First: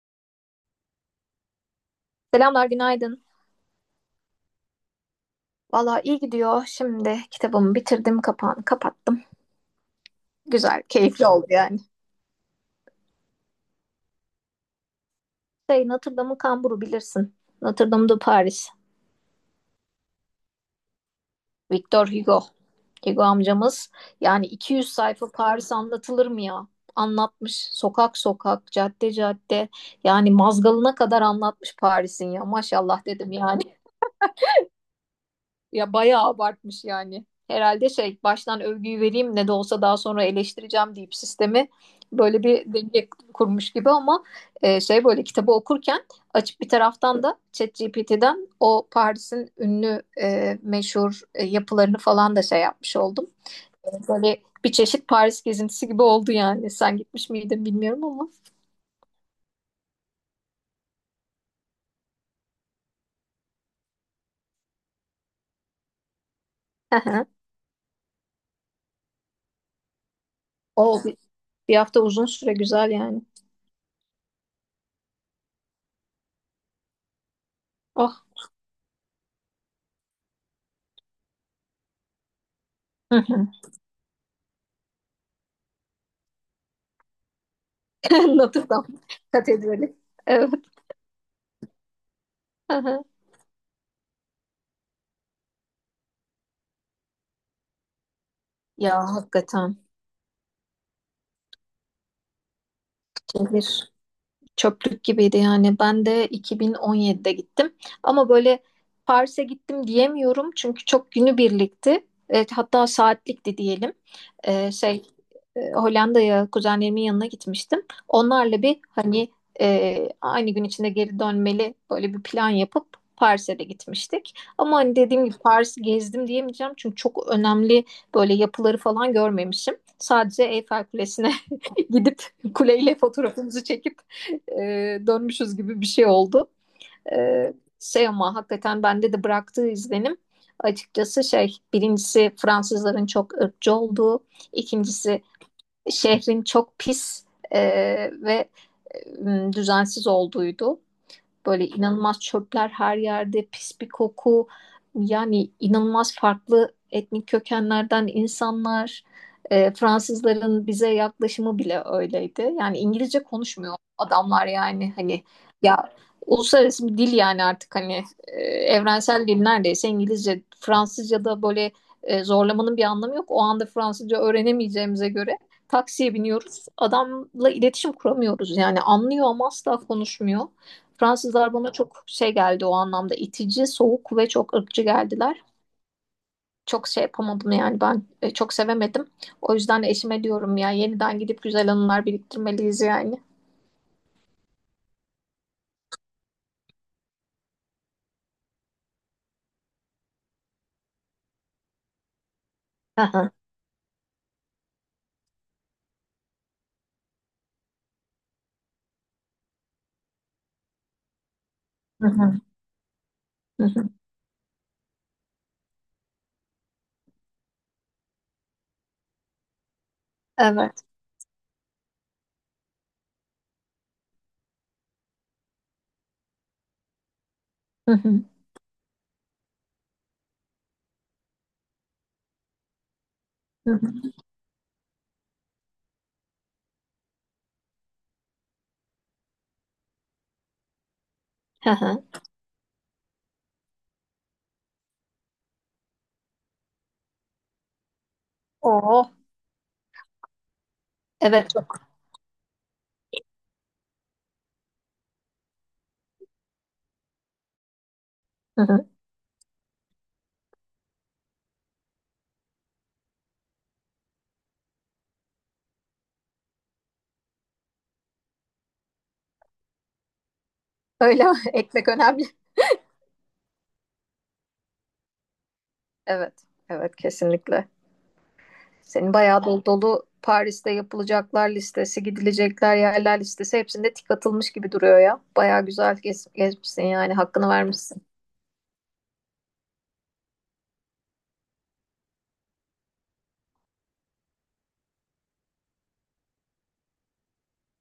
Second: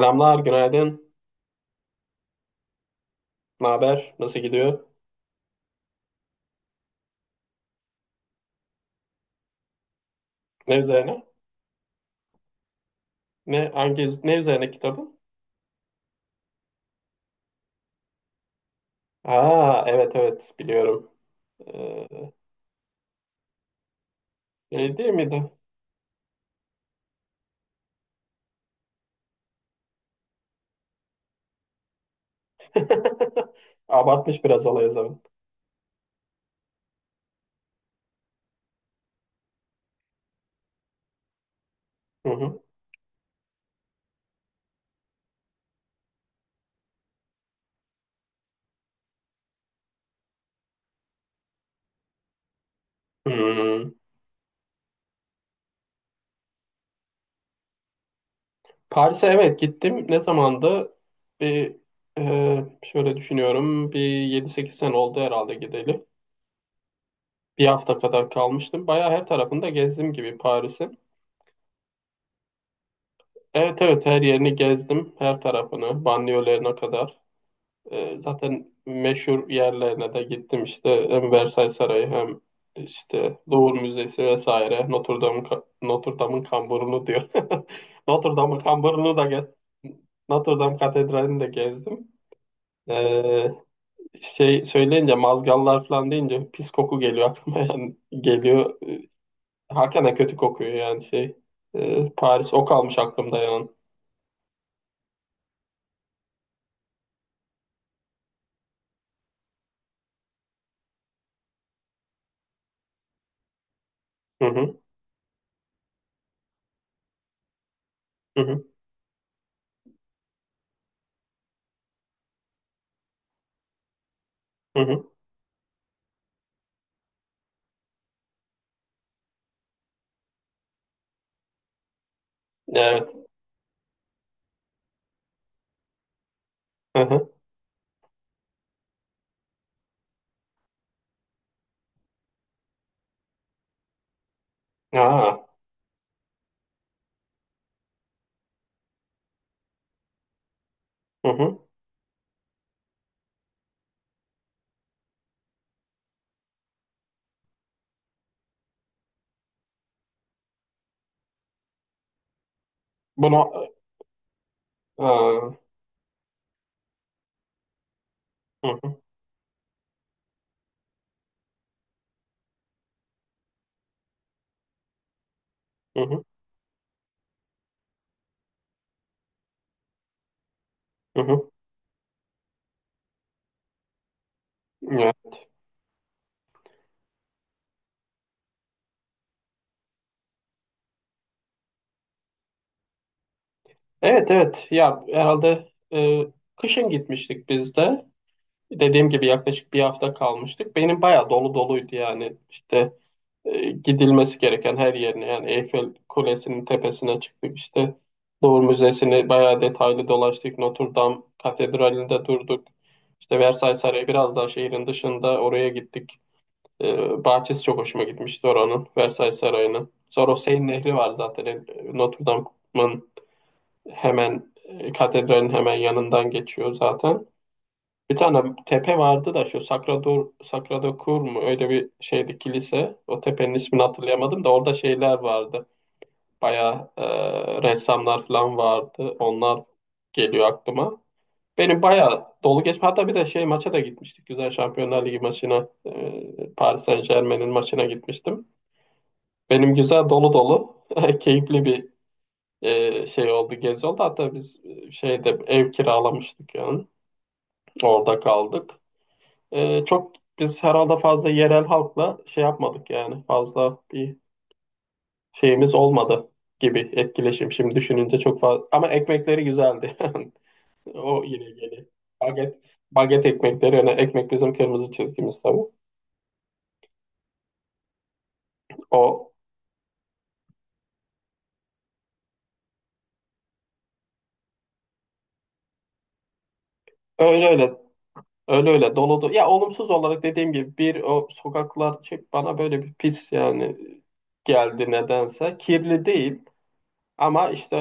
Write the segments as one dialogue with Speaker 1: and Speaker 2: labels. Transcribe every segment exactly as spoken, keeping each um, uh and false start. Speaker 1: Selamlar, günaydın.
Speaker 2: Selamlar, günaydın.
Speaker 1: Ne haber? Nasıl gidiyor?
Speaker 2: Valla iyi gidiyor. Şimdi kitabımı bitirdim, kapağını kapattım.
Speaker 1: Ne
Speaker 2: Güzel,
Speaker 1: üzerine?
Speaker 2: keyifli oldu yani.
Speaker 1: Ne hangi ne üzerine kitabın?
Speaker 2: Şey, Notre Dame'ın kamburu bilirsin. Notre Dame de Paris.
Speaker 1: Aa, evet, evet, biliyorum.
Speaker 2: Victor
Speaker 1: Ee,
Speaker 2: Hugo. Hugo amcamız. Yani iki yüz
Speaker 1: Şey değil
Speaker 2: sayfa
Speaker 1: miydi?
Speaker 2: Paris anlatılır mı ya? Anlatmış. Sokak sokak, cadde cadde. Yani mazgalına kadar anlatmış Paris'in ya. Maşallah dedim yani.
Speaker 1: Abartmış biraz olayı zaman.
Speaker 2: Ya bayağı abartmış yani. Herhalde şey baştan övgüyü vereyim ne de olsa daha sonra eleştireceğim deyip sistemi
Speaker 1: Hı
Speaker 2: böyle
Speaker 1: hı.
Speaker 2: bir denge kurmuş gibi ama e, şey böyle kitabı okurken açıp bir taraftan da ChatGPT'den o Paris'in ünlü e, meşhur e, yapılarını falan da şey yapmış oldum. E,
Speaker 1: Hmm.
Speaker 2: Böyle bir çeşit Paris gezintisi gibi oldu yani. Sen gitmiş miydin bilmiyorum ama.
Speaker 1: Paris'e, evet, gittim. Ne zamandı? Bir e, şöyle düşünüyorum. Bir yedi sekiz sene oldu herhalde gideli.
Speaker 2: Hı hı.
Speaker 1: Bir hafta kadar kalmıştım. Bayağı her tarafında gezdim gibi Paris'in.
Speaker 2: O bir, bir hafta uzun süre güzel yani.
Speaker 1: Evet, evet, her yerini gezdim. Her tarafını, banliyölerine kadar.
Speaker 2: Oh.
Speaker 1: E, zaten meşhur yerlerine de gittim işte, hem Versailles Sarayı, hem
Speaker 2: Hı
Speaker 1: işte
Speaker 2: hı.
Speaker 1: Louvre Müzesi, vesaire. Notre Dame'ın ka- Notre Dame'ın kamburunu diyor. Notre Dame'ın
Speaker 2: Notre Dame
Speaker 1: kamburunu da ge-
Speaker 2: Katedrali. Evet.
Speaker 1: Notre Dame Katedrali'ni de gezdim. E, Şey söyleyince, mazgallar falan deyince, pis koku geliyor aklıma, yani geliyor.
Speaker 2: Ya
Speaker 1: E,
Speaker 2: hakikaten.
Speaker 1: Hakikaten kötü kokuyor yani şey. E, Paris, o kalmış aklımda yani.
Speaker 2: Şehir, çöplük gibiydi yani. Ben de iki bin on yedide gittim. Ama böyle Paris'e gittim diyemiyorum çünkü çok günübirlikti. Evet, hatta saatlikti diyelim.
Speaker 1: Hı
Speaker 2: Ee,
Speaker 1: hı,
Speaker 2: şey e, Hollanda'ya kuzenlerimin yanına gitmiştim.
Speaker 1: hı
Speaker 2: Onlarla
Speaker 1: hı,
Speaker 2: bir hani e, aynı gün içinde geri dönmeli böyle bir plan yapıp Paris'e de gitmiştik. Ama
Speaker 1: hı
Speaker 2: hani
Speaker 1: hı.
Speaker 2: dediğim gibi Paris'i gezdim diyemeyeceğim çünkü çok önemli böyle yapıları falan görmemişim. Sadece Eyfel Kulesi'ne gidip kuleyle
Speaker 1: Evet.
Speaker 2: fotoğrafımızı çekip e, dönmüşüz gibi bir şey oldu.
Speaker 1: Hı hı.
Speaker 2: E, şey ama hakikaten bende de bıraktığı izlenim açıkçası şey birincisi Fransızların çok ırkçı olduğu, ikincisi
Speaker 1: Aa,
Speaker 2: şehrin çok pis e, ve e, düzensiz olduğuydu.
Speaker 1: hı hı.
Speaker 2: Böyle inanılmaz çöpler her yerde, pis bir koku. Yani inanılmaz farklı etnik kökenlerden insanlar. E, Fransızların bize yaklaşımı bile öyleydi. Yani İngilizce
Speaker 1: Bunu.
Speaker 2: konuşmuyor adamlar yani hani
Speaker 1: Aa.
Speaker 2: ya uluslararası bir dil yani artık hani e,
Speaker 1: Hı hı,
Speaker 2: evrensel dil neredeyse İngilizce, Fransızca da böyle e, zorlamanın bir anlamı yok. O anda Fransızca öğrenemeyeceğimize göre
Speaker 1: hı
Speaker 2: taksiye
Speaker 1: hı,
Speaker 2: biniyoruz. Adamla iletişim kuramıyoruz. Yani anlıyor ama asla konuşmuyor.
Speaker 1: hı hı.
Speaker 2: Fransızlar bana çok şey geldi o anlamda itici, soğuk ve çok ırkçı
Speaker 1: Ya.
Speaker 2: geldiler. Çok şey yapamadım yani ben e, çok sevemedim. O yüzden de eşime diyorum ya yeniden gidip güzel anılar biriktirmeliyiz yani.
Speaker 1: Evet, evet, ya herhalde, e, kışın gitmiştik biz de. Dediğim gibi yaklaşık bir hafta kalmıştık. Benim bayağı dolu doluydu yani işte,
Speaker 2: Hı hı,
Speaker 1: e, gidilmesi gereken her yerine yani. Eyfel Kulesi'nin tepesine çıktık işte, Louvre Müzesi'ni bayağı detaylı dolaştık. Notre Dame
Speaker 2: hı
Speaker 1: Katedrali'nde
Speaker 2: hı,
Speaker 1: durduk. İşte
Speaker 2: hı
Speaker 1: Versailles
Speaker 2: hı.
Speaker 1: Sarayı biraz daha şehrin dışında, oraya gittik. Ee, bahçesi çok hoşuma gitmişti oranın, Versailles Sarayı'nın. Sonra o Seine
Speaker 2: Evet.
Speaker 1: Nehri var zaten. Ee, Notre Dame'ın hemen, e, katedralin hemen yanından geçiyor zaten.
Speaker 2: Hı
Speaker 1: Bir
Speaker 2: hı,
Speaker 1: tane tepe vardı da, şu Sacrador, Sacrado Cor mu, öyle bir şeydi, kilise. O tepenin
Speaker 2: hı
Speaker 1: ismini
Speaker 2: hı,
Speaker 1: hatırlayamadım da, orada şeyler vardı. Bayağı e, ressamlar falan vardı. Onlar geliyor aklıma.
Speaker 2: hı
Speaker 1: Benim
Speaker 2: hı.
Speaker 1: bayağı dolu geçme. Hatta bir de şey, maça da gitmiştik. Güzel, Şampiyonlar Ligi maçına. e, Paris Saint-Germain'in maçına gitmiştim.
Speaker 2: Oo,
Speaker 1: Benim güzel dolu dolu
Speaker 2: evet
Speaker 1: keyifli
Speaker 2: çok.
Speaker 1: bir e, şey oldu, gezi oldu. Hatta biz e, şeyde ev kiralamıştık yani. Orada
Speaker 2: Hı
Speaker 1: kaldık.
Speaker 2: hı.
Speaker 1: E, çok, biz herhalde fazla yerel halkla şey yapmadık yani. Fazla bir şeyimiz olmadı gibi, etkileşim. Şimdi düşününce, çok fazla. Ama ekmekleri güzeldi. O
Speaker 2: Öyle mi?
Speaker 1: yine geliyor.
Speaker 2: Ekmek önemli.
Speaker 1: Baget, baget ekmekleri. Yani ekmek bizim kırmızı çizgimiz tabii.
Speaker 2: Evet, evet kesinlikle. Senin
Speaker 1: O
Speaker 2: bayağı dolu dolu Paris'te yapılacaklar listesi, gidilecekler yerler listesi hepsinde tik atılmış gibi duruyor ya. Bayağı güzel gez, gezmişsin yani
Speaker 1: öyle
Speaker 2: hakkını
Speaker 1: öyle,
Speaker 2: vermişsin.
Speaker 1: öyle öyle doludu. Ya, olumsuz olarak dediğim gibi, bir o sokaklar şey, bana böyle bir pis yani geldi nedense. Kirli değil ama işte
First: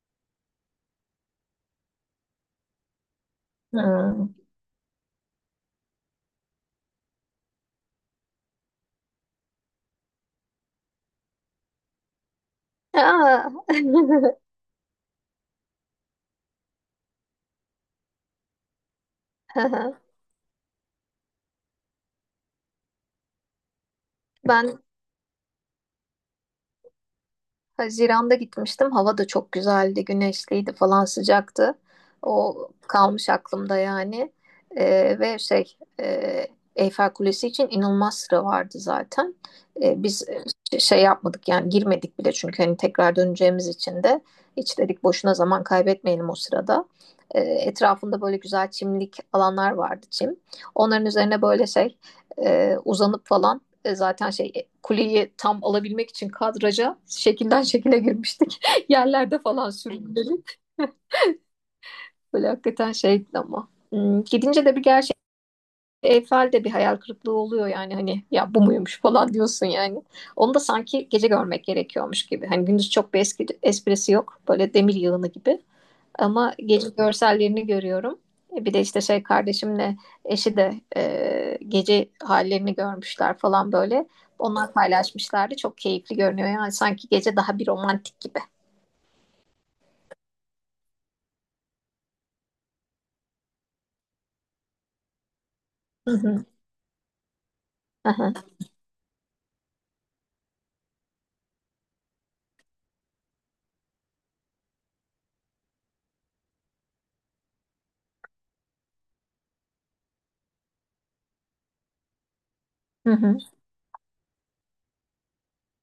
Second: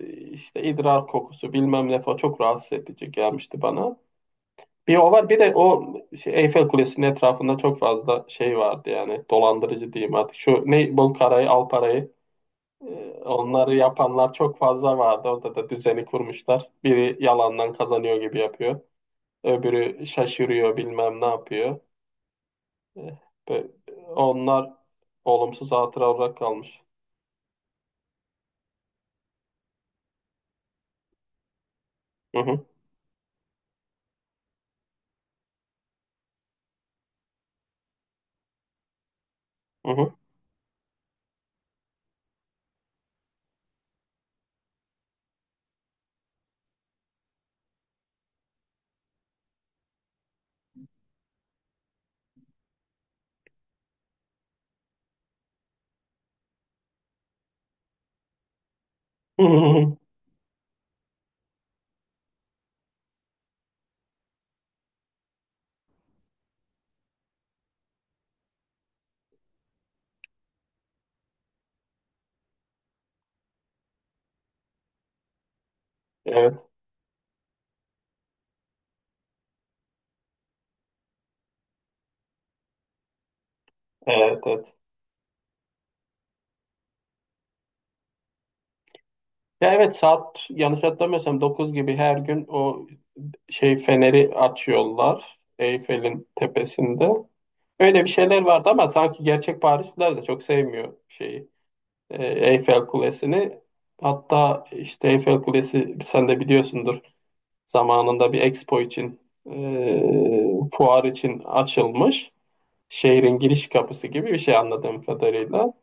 Speaker 1: e, işte idrar kokusu bilmem ne falan, çok rahatsız edici gelmişti bana.
Speaker 2: Hmm.
Speaker 1: Bir o var, bir de o şey, Eyfel Kulesi'nin etrafında çok fazla şey vardı yani, dolandırıcı diyeyim artık. Şu ne bol, parayı al parayı, e,
Speaker 2: Aa.
Speaker 1: onları yapanlar çok fazla vardı. Orada da düzeni kurmuşlar. Biri yalandan kazanıyor gibi yapıyor. Öbürü şaşırıyor, bilmem ne yapıyor. Eh, be- onlar
Speaker 2: Ben
Speaker 1: olumsuz hatıra olarak kalmış.
Speaker 2: Haziran'da gitmiştim. Hava da çok güzeldi, güneşliydi falan sıcaktı.
Speaker 1: Hı
Speaker 2: O
Speaker 1: hı,
Speaker 2: kalmış aklımda yani. Ee, ve şey e, Eyfel Kulesi için inanılmaz sıra vardı zaten.
Speaker 1: hı
Speaker 2: Ee,
Speaker 1: hı.
Speaker 2: biz e, şey yapmadık yani girmedik bile çünkü hani tekrar döneceğimiz için de hiç dedik boşuna zaman kaybetmeyelim o sırada. Ee, etrafında böyle güzel çimlik alanlar vardı çim. Onların üzerine böyle şey e, uzanıp falan e, zaten şey e, kuleyi tam alabilmek için kadraja şekilden şekile girmiştik. Yerlerde falan sürünüp böyle hakikaten şeydi ama. Hmm, Gidince de bir gerçek Eyfel'de bir hayal kırıklığı oluyor yani hani ya bu muymuş falan diyorsun yani. Onu da sanki gece görmek gerekiyormuş gibi. Hani gündüz çok bir eski, esprisi yok. Böyle demir yığını gibi. Ama
Speaker 1: Evet,
Speaker 2: gece görsellerini görüyorum. E, Bir de işte şey kardeşimle eşi de e, gece hallerini görmüşler falan böyle.
Speaker 1: evet, evet.
Speaker 2: Onlar paylaşmışlardı. Çok keyifli görünüyor. Yani sanki gece daha bir romantik gibi.
Speaker 1: Ya evet, saat yanlış hatırlamıyorsam, dokuz gibi her gün o şey, feneri açıyorlar
Speaker 2: Hı
Speaker 1: Eyfel'in
Speaker 2: hı.
Speaker 1: tepesinde. Öyle bir şeyler
Speaker 2: Aha,
Speaker 1: vardı, ama sanki gerçek Parisliler de çok sevmiyor şeyi, e, Eyfel Kulesi'ni. Hatta işte Eyfel Kulesi, sen de biliyorsundur, zamanında bir expo için, e, fuar için açılmış.
Speaker 2: hı hı,
Speaker 1: Şehrin giriş kapısı gibi bir şey, anladığım kadarıyla.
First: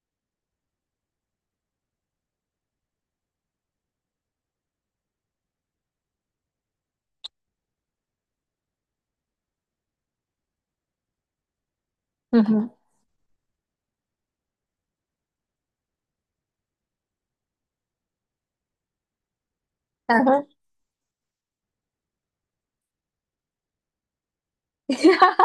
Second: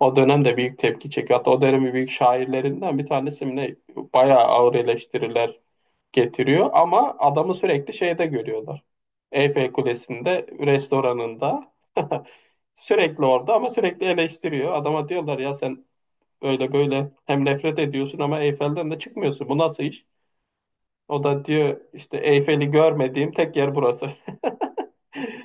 Speaker 1: O dönemde büyük tepki çekiyor. Hatta o dönemin büyük şairlerinden bir tanesi mi ne, bayağı ağır eleştiriler getiriyor, ama adamı sürekli şeyde görüyorlar, Eyfel Kulesi'nde, restoranında.
Speaker 2: hı hı,
Speaker 1: Sürekli orada ama sürekli eleştiriyor. Adama diyorlar, ya sen öyle böyle hem nefret ediyorsun ama Eyfel'den de çıkmıyorsun, bu nasıl iş?
Speaker 2: aha.
Speaker 1: O da diyor işte, Eyfel'i görmediğim tek yer burası.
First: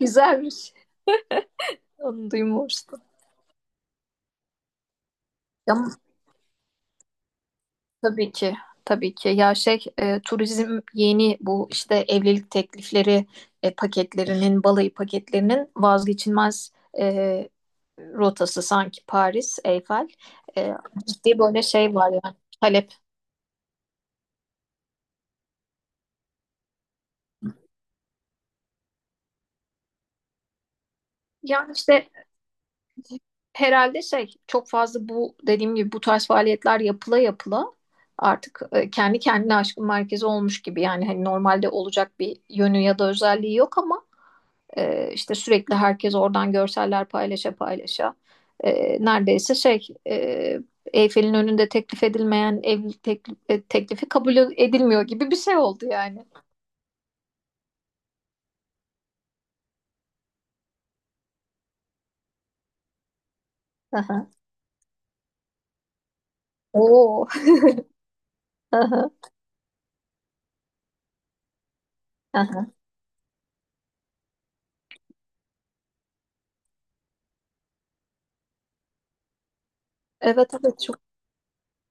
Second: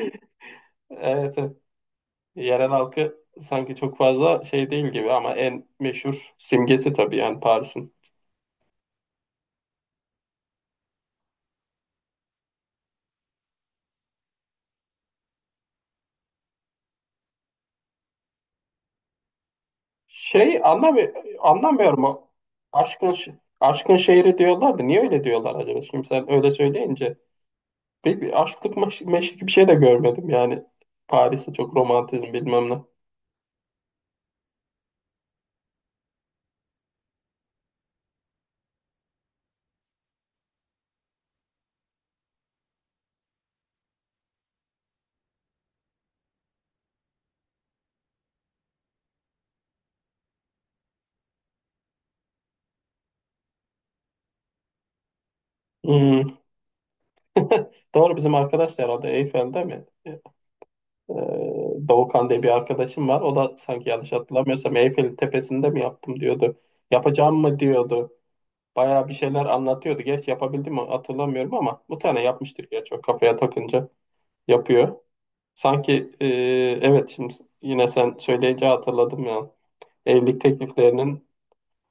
Speaker 2: Güzelmiş.
Speaker 1: Evet, evet.
Speaker 2: Onu
Speaker 1: Yerel
Speaker 2: duymamıştım.
Speaker 1: halkı sanki çok fazla şey değil gibi, ama en
Speaker 2: Ya
Speaker 1: meşhur simgesi tabii yani Paris'in.
Speaker 2: tabii ki, tabii ki. Ya şey, e, turizm yeni bu işte evlilik teklifleri e, paketlerinin, balayı paketlerinin vazgeçilmez e, rotası sanki Paris, Eyfel.
Speaker 1: Şey,
Speaker 2: E,
Speaker 1: anlamı
Speaker 2: ciddi böyle şey
Speaker 1: anlamıyorum
Speaker 2: var
Speaker 1: o
Speaker 2: yani talep.
Speaker 1: aşkın, ş- aşkın şehri diyorlardı. Niye öyle diyorlar acaba? Şimdi sen öyle söyleyince, bir, bir aşklık maş- meşlik bir şey de görmedim yani Paris'te,
Speaker 2: Yani
Speaker 1: çok
Speaker 2: işte
Speaker 1: romantizm bilmem ne.
Speaker 2: herhalde şey çok fazla bu dediğim gibi bu tarz faaliyetler yapıla yapıla artık e, kendi kendine aşkın merkezi olmuş gibi. Yani hani normalde olacak bir yönü ya da özelliği yok ama E, işte sürekli herkes oradan görseller paylaşa paylaşa. E, neredeyse şey e, Eyfel'in önünde teklif edilmeyen evlilik teklif, e, teklifi kabul edilmiyor gibi bir şey oldu yani.
Speaker 1: Hmm. Doğru, bizim arkadaş da herhalde Eyfel'de mi? Ee, Doğukan diye bir arkadaşım var. O da sanki yanlış
Speaker 2: Aha.
Speaker 1: hatırlamıyorsam, Eyfel'in tepesinde mi yaptım diyordu.
Speaker 2: Oo.
Speaker 1: Yapacağım mı diyordu.
Speaker 2: Aha.
Speaker 1: Bayağı bir şeyler anlatıyordu. Gerçi yapabildim mi hatırlamıyorum, ama bu tane yapmıştır
Speaker 2: Aha.
Speaker 1: gerçi, o kafaya takınca yapıyor. Sanki, e, evet, şimdi yine sen söyleyince hatırladım ya. Evlilik
Speaker 2: Evet, evet çok
Speaker 1: tekliflerinin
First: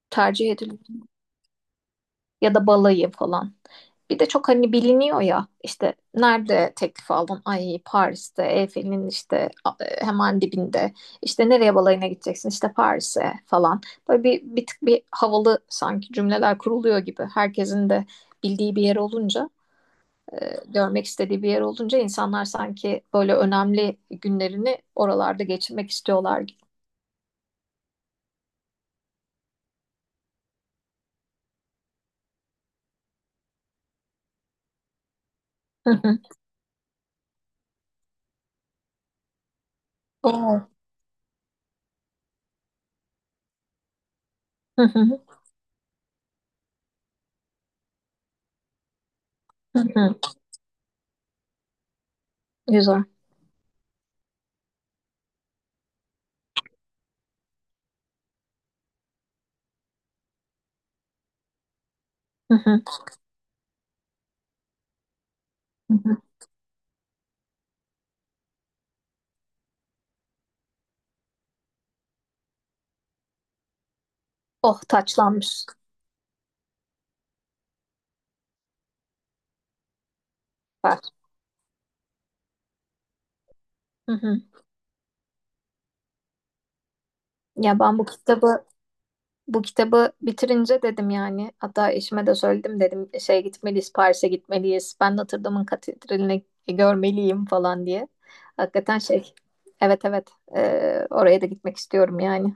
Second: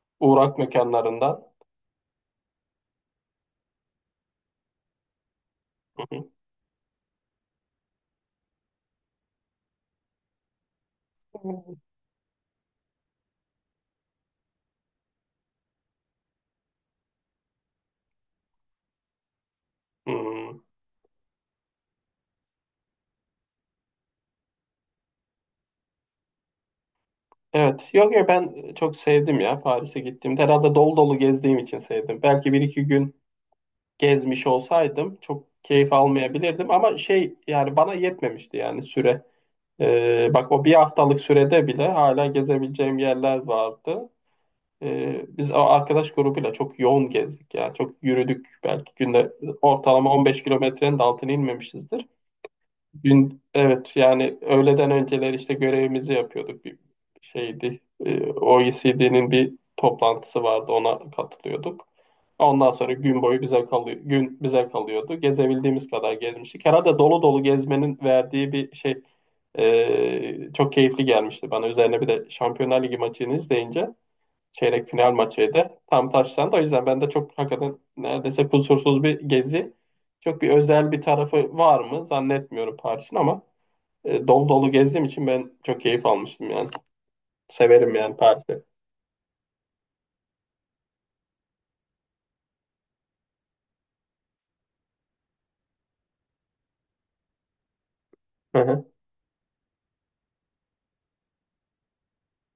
Speaker 2: tercih
Speaker 1: uğrak
Speaker 2: ediliyor.
Speaker 1: mekanlarından.
Speaker 2: Ya da balayı falan. Bir de çok hani biliniyor ya işte
Speaker 1: Hı hı.
Speaker 2: nerede teklif aldın? Ay Paris'te, Eyfel'in işte e, hemen dibinde. İşte
Speaker 1: Hmm.
Speaker 2: nereye balayına gideceksin? İşte Paris'e falan. Böyle bir, bir tık bir havalı sanki cümleler kuruluyor gibi. Herkesin de bildiği bir yer olunca,
Speaker 1: Hmm.
Speaker 2: görmek istediği bir yer olunca insanlar sanki böyle önemli günlerini oralarda geçirmek istiyorlar gibi.
Speaker 1: Evet. Yok, yok, ben çok sevdim ya Paris'e gittiğimde. Herhalde dolu dolu gezdiğim için sevdim. Belki bir iki gün gezmiş olsaydım çok
Speaker 2: Hı
Speaker 1: keyif
Speaker 2: hı.
Speaker 1: almayabilirdim, ama şey, yani bana yetmemişti yani, süre. Ee, bak,
Speaker 2: Oo.
Speaker 1: o bir haftalık sürede bile hala gezebileceğim yerler vardı.
Speaker 2: Hı hı.
Speaker 1: Ee, biz o arkadaş grubuyla çok yoğun gezdik ya. Çok yürüdük, belki günde
Speaker 2: Hı
Speaker 1: ortalama
Speaker 2: hı.
Speaker 1: on beş kilometrenin de altına inmemişizdir.
Speaker 2: Güzel.
Speaker 1: Gün, evet, yani öğleden önceler işte görevimizi yapıyorduk. Bir şeydi, e, O E C D'nin bir toplantısı vardı, ona katılıyorduk.
Speaker 2: Hı
Speaker 1: Ondan
Speaker 2: hı.
Speaker 1: sonra gün boyu bize kalıyor, gün bize kalıyordu. Gezebildiğimiz
Speaker 2: Hı
Speaker 1: kadar
Speaker 2: hı.
Speaker 1: gezmiştik. Herhalde dolu dolu gezmenin verdiği bir şey, e, çok keyifli gelmişti bana. Üzerine bir de Şampiyonlar Ligi maçını izleyince,
Speaker 2: Oh,
Speaker 1: çeyrek final
Speaker 2: taçlanmış.
Speaker 1: maçıydı, tam taşlandı. O yüzden ben de çok, hakikaten neredeyse kusursuz bir gezi. Çok bir özel
Speaker 2: Süper.
Speaker 1: bir tarafı var mı zannetmiyorum Paris'in, ama
Speaker 2: Hı
Speaker 1: e,
Speaker 2: hı.
Speaker 1: dolu dolu gezdiğim için ben çok keyif almıştım yani.
Speaker 2: Ya
Speaker 1: Severim
Speaker 2: ben bu
Speaker 1: yani Paris'i.
Speaker 2: kitabı bu kitabı bitirince dedim yani hatta eşime de söyledim dedim şey gitmeliyiz Paris'e gitmeliyiz ben Notre Dame'ın katedralini görmeliyim falan diye. Hakikaten şey, evet, evet e, oraya da gitmek istiyorum yani.